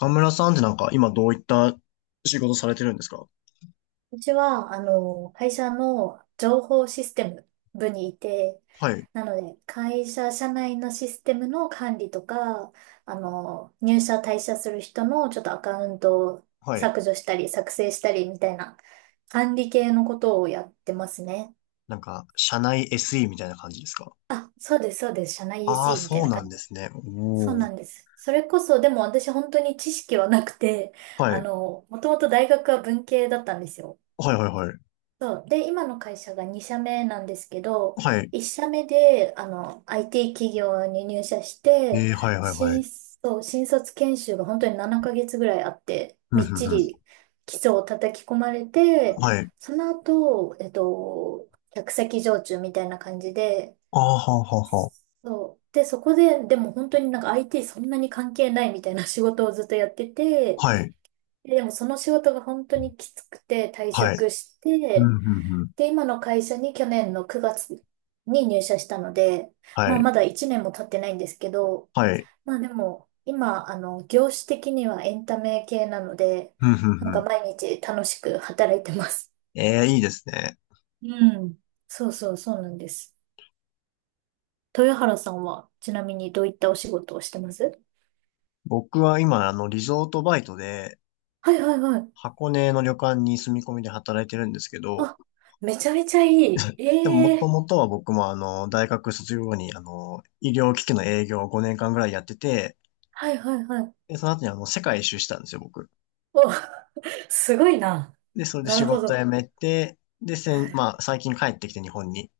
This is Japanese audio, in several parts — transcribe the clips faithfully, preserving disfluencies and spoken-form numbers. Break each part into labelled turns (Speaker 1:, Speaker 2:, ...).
Speaker 1: 岡村さんってなんか今どういった仕事されてるんですか？
Speaker 2: うちは、あの、会社の情報システム部にいて、
Speaker 1: はい、
Speaker 2: なので、会社社内のシステムの管理とか、あの、入社退社する人のちょっとアカウントを
Speaker 1: はい。
Speaker 2: 削除したり、作成したりみたいな管理系のことをやってますね。
Speaker 1: なんか、社内 エスイー みたいな感じですか？
Speaker 2: あ、そうです、そうです。社内
Speaker 1: あ
Speaker 2: s
Speaker 1: あー、
Speaker 2: e みたい
Speaker 1: そう
Speaker 2: な
Speaker 1: なん
Speaker 2: 感
Speaker 1: で
Speaker 2: じ。
Speaker 1: すね。
Speaker 2: そう
Speaker 1: おお。
Speaker 2: なんです。それこそ、でも私本当に知識はなくて、
Speaker 1: は
Speaker 2: あ
Speaker 1: い。
Speaker 2: の、もともと大学は文系だったんですよ。
Speaker 1: はいはいはい。
Speaker 2: そう。で、今の会社がに社目なんですけど、
Speaker 1: はい。
Speaker 2: いっ社目で、あの、アイティー 企業に入社して、
Speaker 1: えー、はいはいは
Speaker 2: 新、
Speaker 1: い。
Speaker 2: そう、新卒研修が本当にななかげつぐらいあって、
Speaker 1: うんう
Speaker 2: みっち
Speaker 1: んう
Speaker 2: り基礎を叩き込まれて、
Speaker 1: ん。はい。
Speaker 2: その後、えっと、客先常駐みたいな感じで、
Speaker 1: ああ、はあはあは
Speaker 2: そう。で、そこで、でも本当になんか アイティー そんなに関係ないみたいな仕事をずっとやってて、
Speaker 1: あ。はい。
Speaker 2: ででもその仕事が本当にきつくて退
Speaker 1: はい。
Speaker 2: 職し
Speaker 1: うん
Speaker 2: て、
Speaker 1: うんうん。
Speaker 2: で、今の会社に去年のくがつに入社したので、ま
Speaker 1: は
Speaker 2: あ
Speaker 1: い。
Speaker 2: まだいちねんも経ってないんですけど、
Speaker 1: はい。
Speaker 2: まあでも今、あの、業種的にはエンタメ系なので、
Speaker 1: うんうん
Speaker 2: なん
Speaker 1: う
Speaker 2: か
Speaker 1: ん。
Speaker 2: 毎日楽しく働いてます。
Speaker 1: ええ、いいですね。
Speaker 2: うん。そうそうそうなんです。豊原さんはちなみにどういったお仕事をしてます？
Speaker 1: 僕は今、あの、リゾートバイトで、
Speaker 2: はいはいはい。
Speaker 1: 箱根の旅館に住み込みで働いてるんですけど、
Speaker 2: あ、めちゃめちゃいい。
Speaker 1: でも、も
Speaker 2: え
Speaker 1: と
Speaker 2: え、
Speaker 1: もとは僕も、あの、大学卒業後に、あの、医療機器の営業をごねんかんぐらいやってて、
Speaker 2: はいはいはい。
Speaker 1: で、その後に、あの、世界一周したんですよ、僕。
Speaker 2: お、すごいな。
Speaker 1: で、それで
Speaker 2: な
Speaker 1: 仕
Speaker 2: るほ
Speaker 1: 事
Speaker 2: ど。
Speaker 1: 辞めて、で、せ
Speaker 2: は
Speaker 1: ん、
Speaker 2: い。
Speaker 1: まあ、最近帰ってきて日本に。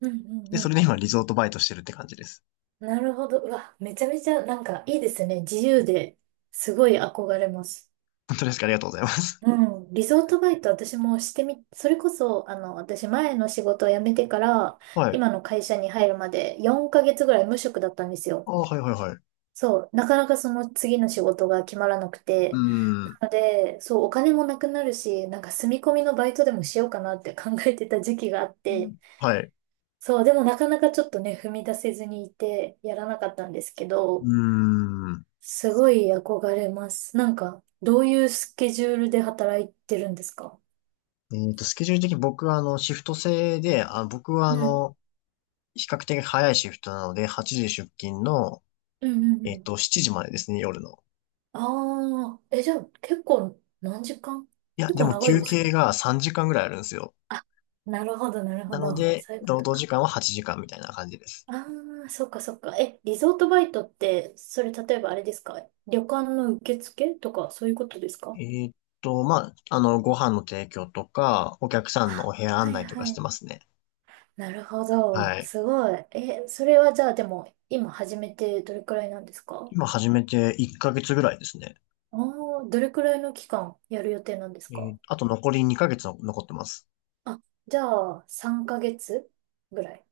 Speaker 2: うんうん
Speaker 1: で、
Speaker 2: う
Speaker 1: それ
Speaker 2: ん。
Speaker 1: で今、リゾートバイトしてるって感じです。
Speaker 2: なるほど。うわ、めちゃめちゃなんかいいですね。自由で、すごい憧れます。
Speaker 1: 本当ですか？ありがとうございます。
Speaker 2: うん。リゾートバイト私もしてみ、それこそ、あの、私前の仕事を辞めてから、
Speaker 1: はい。
Speaker 2: 今の会社に入るまでよんかげつぐらい無職だったんです
Speaker 1: あ、
Speaker 2: よ。
Speaker 1: はい、はい、はい。う
Speaker 2: そう。なかなかその次の仕事が決まらなく
Speaker 1: ー
Speaker 2: て。
Speaker 1: ん。
Speaker 2: なので、そう、お金もなくなるし、なんか住み込みのバイトでもしようかなって考えてた時期があって、
Speaker 1: はい。
Speaker 2: そう、でもなかなかちょっとね、踏み出せずにいて、やらなかったんですけ
Speaker 1: うー
Speaker 2: ど、
Speaker 1: ん。
Speaker 2: すごい憧れます。なんか、どういうスケジュールで働いてるんですか？
Speaker 1: えっと、スケジュール的に僕は、あの、シフト制で、あ、僕は、あ
Speaker 2: うん、
Speaker 1: の、比較的早いシフトなので、はちじ出勤の、
Speaker 2: うん、うん、
Speaker 1: え
Speaker 2: う
Speaker 1: っと、
Speaker 2: ん。
Speaker 1: しちじまでですね、夜の。
Speaker 2: ああ、え、じゃあ結構何時間？
Speaker 1: いや、
Speaker 2: 結
Speaker 1: で
Speaker 2: 構
Speaker 1: も
Speaker 2: 長い
Speaker 1: 休
Speaker 2: ですよ
Speaker 1: 憩
Speaker 2: ね。
Speaker 1: がさんじかんぐらいあるんですよ。
Speaker 2: あ、なるほど、なる
Speaker 1: な
Speaker 2: ほ
Speaker 1: の
Speaker 2: ど。
Speaker 1: で、
Speaker 2: そういうこ
Speaker 1: 労
Speaker 2: と
Speaker 1: 働時
Speaker 2: か。
Speaker 1: 間ははちじかんみたいな感じです。
Speaker 2: ああ、そっかそっか。え、リゾートバイトって、それ例えばあれですか？旅館の受付とかそういうことです
Speaker 1: え
Speaker 2: か？
Speaker 1: ーっと、まあ、あの、ご飯の提供とか、お客さんのお
Speaker 2: あ、
Speaker 1: 部屋
Speaker 2: は
Speaker 1: 案
Speaker 2: い
Speaker 1: 内とか
Speaker 2: は
Speaker 1: して
Speaker 2: い。
Speaker 1: ますね。
Speaker 2: なるほど。
Speaker 1: はい。
Speaker 2: すごい。え、それはじゃあでも、今始めてどれくらいなんですか？
Speaker 1: 今始めていっかげつぐらいですね。
Speaker 2: ああ、どれくらいの期間やる予定なんです
Speaker 1: え
Speaker 2: か？
Speaker 1: ーあと残りにかげつの残ってます。
Speaker 2: あ、じゃあ、さんかげつぐらいっ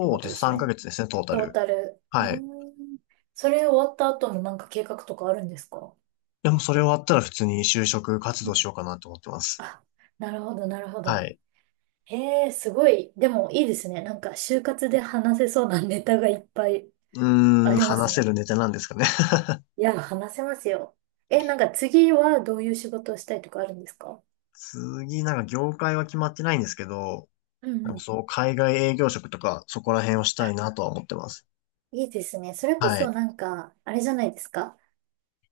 Speaker 2: てこ
Speaker 1: う
Speaker 2: と
Speaker 1: です。
Speaker 2: です
Speaker 1: 3
Speaker 2: ね。
Speaker 1: ヶ月ですね、トータ
Speaker 2: トー
Speaker 1: ル。
Speaker 2: タル。う
Speaker 1: はい。
Speaker 2: ーん。それ終わった後のなんか計画とかあるんですか？
Speaker 1: でもそれ終わったら普通に就職活
Speaker 2: う
Speaker 1: 動し
Speaker 2: ん。
Speaker 1: ようかなと思ってます。
Speaker 2: あ、なるほど、なるほ
Speaker 1: は
Speaker 2: ど。
Speaker 1: い。
Speaker 2: へえ、すごい。でもいいですね。なんか、就活で話せそうなネタがいっぱい
Speaker 1: う
Speaker 2: あ
Speaker 1: ーん、
Speaker 2: ります
Speaker 1: 話せる
Speaker 2: ね。
Speaker 1: ネタなんですかね。
Speaker 2: いや、話せますよ。え、なんか次はどういう仕事をしたいとかあるんですか？
Speaker 1: 次、なんか業界は決まってないんですけど、
Speaker 2: う
Speaker 1: な
Speaker 2: ん
Speaker 1: ん
Speaker 2: う
Speaker 1: か
Speaker 2: ん。
Speaker 1: そう、海外営業職とか、そこら辺をしたいなとは思ってます。
Speaker 2: いいですね。それこ
Speaker 1: は
Speaker 2: そ
Speaker 1: い。
Speaker 2: なんか、あれじゃないですか。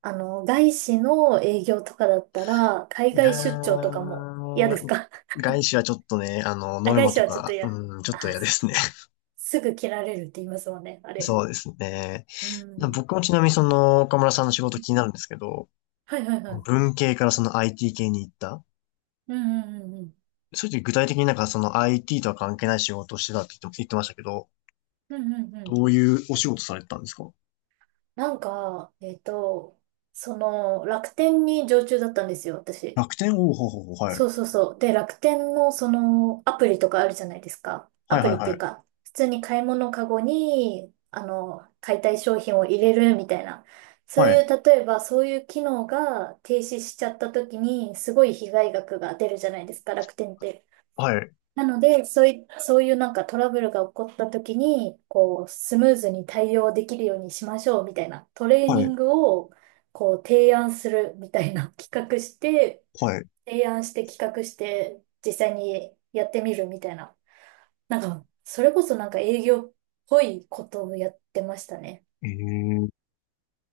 Speaker 2: あの、外資の営業とかだったら、海
Speaker 1: いや
Speaker 2: 外出張とかも嫌です
Speaker 1: ー、
Speaker 2: か？
Speaker 1: 外資はちょっとね、あの、ノ
Speaker 2: あ、
Speaker 1: ル
Speaker 2: 外
Speaker 1: マ
Speaker 2: 資
Speaker 1: と
Speaker 2: はちょっと
Speaker 1: か、
Speaker 2: 嫌。
Speaker 1: うん、ちょっと
Speaker 2: あ、
Speaker 1: 嫌で
Speaker 2: そっか。
Speaker 1: すね。
Speaker 2: すぐ切られるって言いますもんね、あれ。
Speaker 1: そうですね。
Speaker 2: うん。
Speaker 1: 僕もちなみにその、岡村さんの仕事気になるんですけど、
Speaker 2: はいはいはい。
Speaker 1: 文系からその アイティー 系に行った。
Speaker 2: うんうんうんうん。
Speaker 1: そういう時具体的になんかその アイティー とは関係ない仕事をしてたって言って言ってましたけど、
Speaker 2: うんうんうん。
Speaker 1: どういうお仕事されてたんですか？
Speaker 2: なんか、えっと、その、楽天に常駐だったんですよ、私。
Speaker 1: 楽天おーほうほうほう、はい。
Speaker 2: そうそうそう。で、楽天のそのアプリとかあるじゃないですか。ア
Speaker 1: はいは
Speaker 2: プ
Speaker 1: い
Speaker 2: リってい
Speaker 1: は
Speaker 2: う
Speaker 1: い。
Speaker 2: か、普通に買い物カゴに、あの、買いたい商品を入れるみたいな。そ
Speaker 1: は
Speaker 2: うい
Speaker 1: い。
Speaker 2: う、例えばそういう機能が停止しちゃった時に、すごい被害額が出るじゃないですか、楽天って。
Speaker 1: はい。
Speaker 2: なので、そうい、そういうなんかトラブルが起こった時に、こう、スムーズに対応できるようにしましょうみたいなトレー
Speaker 1: は
Speaker 2: ニ
Speaker 1: い。
Speaker 2: ングを、こう、提案するみたいな企画して、
Speaker 1: はい。
Speaker 2: 提案して企画して実際にやってみるみたいな。なんか、それこそなんか営業っぽいことをやってましたね。
Speaker 1: え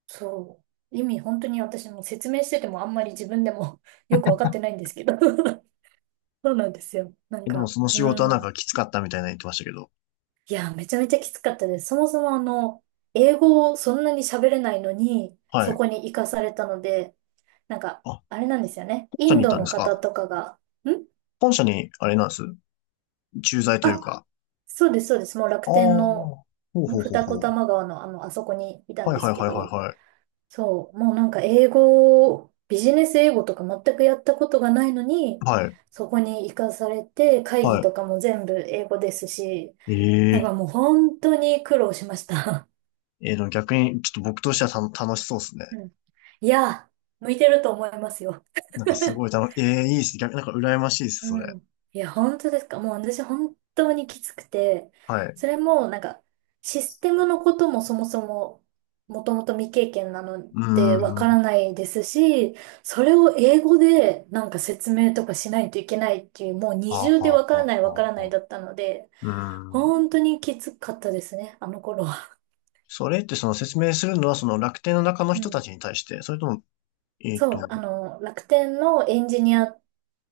Speaker 2: そう。意味本当に私も説明しててもあんまり自分でも よくわかってないんですけど そうなんですよ。なん
Speaker 1: でも
Speaker 2: か、
Speaker 1: その仕事は
Speaker 2: う
Speaker 1: なんか
Speaker 2: ん。
Speaker 1: きつかったみたいな言ってましたけど。
Speaker 2: いや、めちゃめちゃきつかったです。そもそもあの、英語をそんなに喋れないのに、
Speaker 1: は
Speaker 2: そ
Speaker 1: い。
Speaker 2: こに行かされたので、なんか、
Speaker 1: あ、本
Speaker 2: あれなんですよね。イ
Speaker 1: 社
Speaker 2: ン
Speaker 1: に行っ
Speaker 2: ド
Speaker 1: たんで
Speaker 2: の
Speaker 1: す
Speaker 2: 方
Speaker 1: か？
Speaker 2: とかが、ん。
Speaker 1: 本社に、あれなんです。駐在という
Speaker 2: あ、
Speaker 1: か。
Speaker 2: そうです、そうです。もう楽
Speaker 1: ああ、
Speaker 2: 天
Speaker 1: ほ
Speaker 2: の
Speaker 1: うほうほう
Speaker 2: 二子
Speaker 1: ほう。
Speaker 2: 玉川のあの、あそこにいたん
Speaker 1: はい
Speaker 2: で
Speaker 1: は
Speaker 2: す
Speaker 1: い
Speaker 2: け
Speaker 1: はい
Speaker 2: ど、
Speaker 1: は
Speaker 2: そう、もうなんか英語、ビジネス英語とか全くやったことがないのに、
Speaker 1: いはい。はい、
Speaker 2: そこに行かされて、会議
Speaker 1: は
Speaker 2: とかも全部英語ですし、
Speaker 1: い。
Speaker 2: なん
Speaker 1: ええ
Speaker 2: かもう本当に苦労しました。
Speaker 1: えー、でも逆に、ちょっと僕としてはた楽しそうですね。
Speaker 2: うん。いや、向いてると思いますよ。
Speaker 1: なんかすごい楽、ええいいっすね。逆、なんか羨ましいです、それ。
Speaker 2: うん。いや、本当ですか。もう私本当にきつくて、
Speaker 1: はい。う
Speaker 2: それもなんかシステムのこともそもそももともと未経験なの
Speaker 1: ー
Speaker 2: でわか
Speaker 1: ん。は
Speaker 2: らないですし、それを英語でなんか説明とかしないといけないっていう、もう
Speaker 1: あ、
Speaker 2: 二
Speaker 1: は
Speaker 2: 重でわ
Speaker 1: あ、
Speaker 2: から
Speaker 1: は
Speaker 2: ない
Speaker 1: あ、
Speaker 2: わか
Speaker 1: は
Speaker 2: ら
Speaker 1: あ。
Speaker 2: ない
Speaker 1: はあ
Speaker 2: だったので、
Speaker 1: うーん。
Speaker 2: 本当にきつかったですね、あの頃は。
Speaker 1: それってその説明するのはその楽天の中の
Speaker 2: う
Speaker 1: 人た
Speaker 2: ん。
Speaker 1: ちに対して、それとも、えっと、
Speaker 2: そう、
Speaker 1: はい
Speaker 2: あの、楽天のエンジニア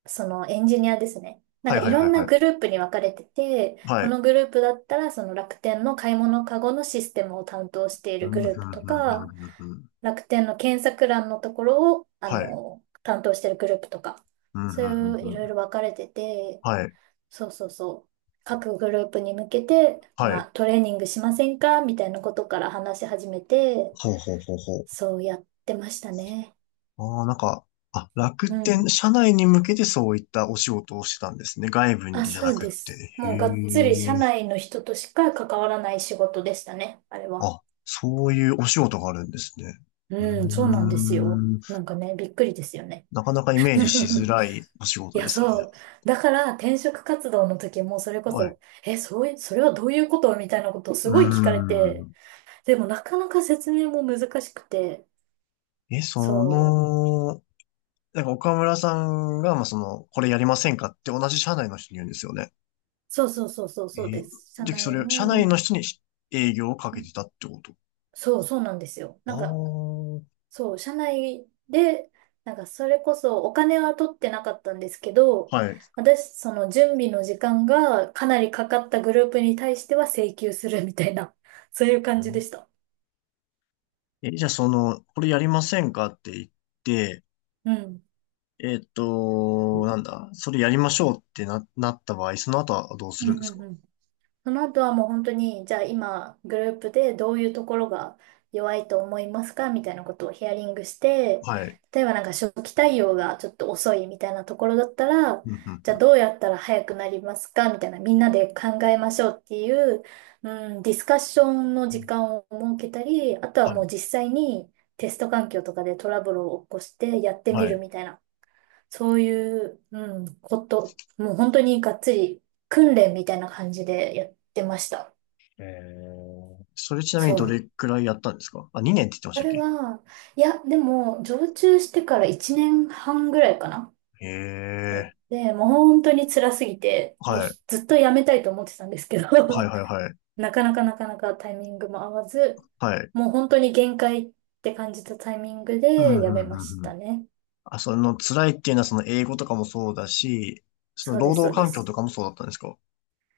Speaker 2: そのエンジニアですね。なん
Speaker 1: はい
Speaker 2: か
Speaker 1: は
Speaker 2: い
Speaker 1: い
Speaker 2: ろんな
Speaker 1: は
Speaker 2: グ
Speaker 1: い。
Speaker 2: ループに分かれてて、
Speaker 1: は
Speaker 2: こ
Speaker 1: い。
Speaker 2: のグループだったらその楽天の買い物カゴのシステムを担当してい
Speaker 1: う
Speaker 2: るグ
Speaker 1: ん、ふん
Speaker 2: ルー
Speaker 1: ふ
Speaker 2: プ
Speaker 1: ん
Speaker 2: と
Speaker 1: ふんふ
Speaker 2: か、
Speaker 1: んふん。
Speaker 2: 楽天の検索欄のところを、あ
Speaker 1: はい。
Speaker 2: の、担当しているグループとか、
Speaker 1: うん、
Speaker 2: そう
Speaker 1: ふんふん
Speaker 2: い
Speaker 1: ふ
Speaker 2: ういろい
Speaker 1: ん。
Speaker 2: ろ分かれてて、
Speaker 1: はい。
Speaker 2: そうそうそう。各グループに向けて、
Speaker 1: はい。
Speaker 2: まあ、トレーニングしませんかみたいなことから話し始めて、
Speaker 1: ほうほうほうほう。
Speaker 2: そうやってましたね。
Speaker 1: ああ、なんか、あ、楽
Speaker 2: う
Speaker 1: 天、
Speaker 2: ん。
Speaker 1: 社内に向けてそういったお仕事をしてたんですね。外部
Speaker 2: あ、
Speaker 1: にじゃ
Speaker 2: そ
Speaker 1: な
Speaker 2: う
Speaker 1: くっ
Speaker 2: で
Speaker 1: て。
Speaker 2: す。
Speaker 1: へ
Speaker 2: もうがっつり社
Speaker 1: え。
Speaker 2: 内の人としか関わらない仕事でしたね、あれは。
Speaker 1: あ、そういうお仕事があるんですね。う
Speaker 2: うん、そうなん
Speaker 1: ー
Speaker 2: ですよ。
Speaker 1: ん。
Speaker 2: なんかね、びっくりですよね。
Speaker 1: なかなかイメージしづ らいお仕
Speaker 2: い
Speaker 1: 事で
Speaker 2: や、
Speaker 1: すね。
Speaker 2: そう。だから転職活動の時もそれこ
Speaker 1: はい。
Speaker 2: そ、え、そういう、それはどういうことみたいなことを
Speaker 1: う
Speaker 2: す
Speaker 1: ー
Speaker 2: ごい聞かれて、
Speaker 1: ん。
Speaker 2: でもなかなか説明も難しくて、
Speaker 1: え、そ
Speaker 2: そう。
Speaker 1: の、なんか岡村さんが、まあ、その、これやりませんかって同じ社内の人に言うんですよね。
Speaker 2: そうそうそうそう
Speaker 1: え
Speaker 2: そう
Speaker 1: ー、
Speaker 2: です。社
Speaker 1: じゃあそ
Speaker 2: 内
Speaker 1: れ、社内
Speaker 2: の、
Speaker 1: の人に営業をかけてたってこと？
Speaker 2: そうそうなんですよ。なんか
Speaker 1: あ
Speaker 2: そう、社内で、なんかそれこそお金は取ってなかったんですけど、
Speaker 1: あ、はい。
Speaker 2: 私、その準備の時間がかなりかかったグループに対しては請求するみたいな、そういう感じでした。
Speaker 1: え、じゃあその、これやりませんかって言って、
Speaker 2: うん。
Speaker 1: えっ
Speaker 2: う
Speaker 1: と、
Speaker 2: ん
Speaker 1: なんだ、それやりましょうってな、なった場合、その後はどうす
Speaker 2: う
Speaker 1: るんで
Speaker 2: ん
Speaker 1: すか？
Speaker 2: うん。その後はもう本当に、じゃあ今、グループでどういうところが弱いと思いますかみたいなことをヒアリングして、
Speaker 1: はい。
Speaker 2: 例えばなんか初期対応がちょっと遅いみたいなところだったら、
Speaker 1: うんうん
Speaker 2: じ
Speaker 1: う
Speaker 2: ゃあ
Speaker 1: ん。
Speaker 2: どうやったら早くなりますかみたいな、みんなで考えましょうっていう、うん、ディスカッションの時間を設けたり、あと
Speaker 1: は
Speaker 2: はもう
Speaker 1: い。
Speaker 2: 実際にテスト環境とかでトラブルを起こしてやってみ
Speaker 1: は
Speaker 2: る
Speaker 1: い。
Speaker 2: みたいな。そういう、うん、こと、もう本当にがっつり訓練みたいな感じでやってました。
Speaker 1: えー、それちなみに
Speaker 2: そ
Speaker 1: ど
Speaker 2: う。
Speaker 1: れくらいやったんですか？あ、にねんって言ってまし
Speaker 2: そ
Speaker 1: たっ
Speaker 2: れ
Speaker 1: け？
Speaker 2: は、いや、でも、常駐してからいちねんはんぐらいかな。
Speaker 1: へ
Speaker 2: やっ
Speaker 1: え。
Speaker 2: て、もう本当に辛すぎて、もう
Speaker 1: はい。
Speaker 2: ずっとやめたいと思ってたんですけど、
Speaker 1: はいはいはい。
Speaker 2: なかなかなかなかタイミングも合わず、
Speaker 1: はい。
Speaker 2: もう本当に限界って感じたタイミング
Speaker 1: うん
Speaker 2: でやめま
Speaker 1: う
Speaker 2: し
Speaker 1: んう
Speaker 2: た
Speaker 1: ん。
Speaker 2: ね。
Speaker 1: あ、その辛いっていうのはその英語とかもそうだし、その
Speaker 2: そうで
Speaker 1: 労
Speaker 2: す、そ
Speaker 1: 働
Speaker 2: うで
Speaker 1: 環境と
Speaker 2: す。
Speaker 1: かもそうだったんですか？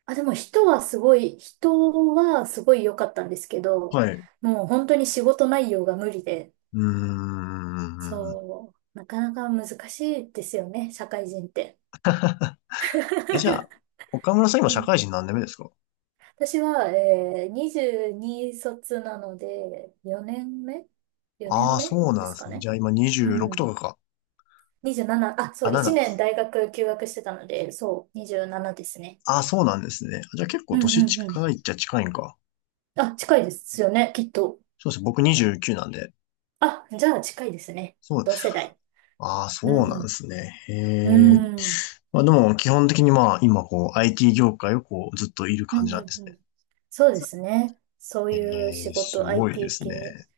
Speaker 2: あ、でも人はすごい、人はすごい良かったんですけど、
Speaker 1: はい。う
Speaker 2: もう本当に仕事内容が無理で、
Speaker 1: ーん。
Speaker 2: そう、なかなか難しいですよね、社会人って。
Speaker 1: え、じゃあ、岡村さん今
Speaker 2: う
Speaker 1: 社
Speaker 2: ん。
Speaker 1: 会人何年目ですか？
Speaker 2: 私は、えー、にじゅうに卒なので、4年目 ?よ 年
Speaker 1: ああー、
Speaker 2: 目
Speaker 1: そう
Speaker 2: で
Speaker 1: なん
Speaker 2: す
Speaker 1: で
Speaker 2: か
Speaker 1: すね。じ
Speaker 2: ね。
Speaker 1: ゃあ今
Speaker 2: うん。
Speaker 1: にじゅうろくとかか。
Speaker 2: にじゅうなな、あ、
Speaker 1: あ、
Speaker 2: そう、いちねん
Speaker 1: しち。
Speaker 2: 大学休学してたので、そう、にじゅうななですね。
Speaker 1: ああ、そうなんですね。じゃあ結構
Speaker 2: うん
Speaker 1: 年
Speaker 2: うんうん。
Speaker 1: 近いっちゃ近いんか。
Speaker 2: あ、近いですよね、きっと。
Speaker 1: そうですね。僕にじゅうきゅうなんで。
Speaker 2: あ、じゃあ近いですね。
Speaker 1: そう。
Speaker 2: 同世代。
Speaker 1: ああ、そ
Speaker 2: う
Speaker 1: うなんで
Speaker 2: ん
Speaker 1: すね。へ
Speaker 2: う
Speaker 1: え。
Speaker 2: ん。うん
Speaker 1: まあでも基本的にまあ今こう アイティー 業界をこうずっといる
Speaker 2: う
Speaker 1: 感じ
Speaker 2: ん
Speaker 1: な
Speaker 2: う
Speaker 1: んですね。
Speaker 2: ん。そうですね。そう
Speaker 1: え
Speaker 2: いう仕
Speaker 1: え、す
Speaker 2: 事、
Speaker 1: ごいで
Speaker 2: アイティー
Speaker 1: す
Speaker 2: 系。
Speaker 1: ね。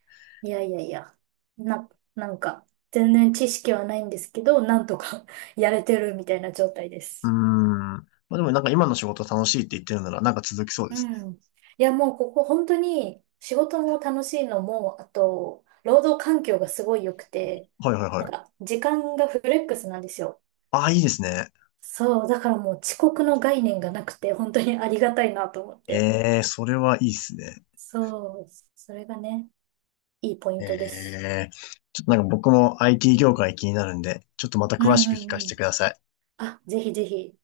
Speaker 2: いやいやいや。な、なんか、全然知識はないんですけど、なんとか やれてるみたいな状態で
Speaker 1: うー
Speaker 2: す。
Speaker 1: ん。まあでもなんか今の仕事楽しいって言ってるならなんか続きそうで
Speaker 2: う
Speaker 1: すね。
Speaker 2: ん。いや、もうここ本当に仕事も楽しいのも、あと、労働環境がすごい良くて、
Speaker 1: はいはい
Speaker 2: な
Speaker 1: は
Speaker 2: ん
Speaker 1: い。
Speaker 2: か、時間がフレックスなんですよ。
Speaker 1: ああ、いいですね。
Speaker 2: そう、だからもう遅刻の概念がなくて、本当にありがたいなと思って。
Speaker 1: ええ、それはいいですね。
Speaker 2: そう、それがね。いいポイ
Speaker 1: え
Speaker 2: ントです。
Speaker 1: え、ちょっとなんか僕も アイティー 業界気になるんで、ちょっとまた
Speaker 2: う
Speaker 1: 詳しく
Speaker 2: んう
Speaker 1: 聞
Speaker 2: ん
Speaker 1: か
Speaker 2: うん。
Speaker 1: せてください。
Speaker 2: あ、ぜひぜひ、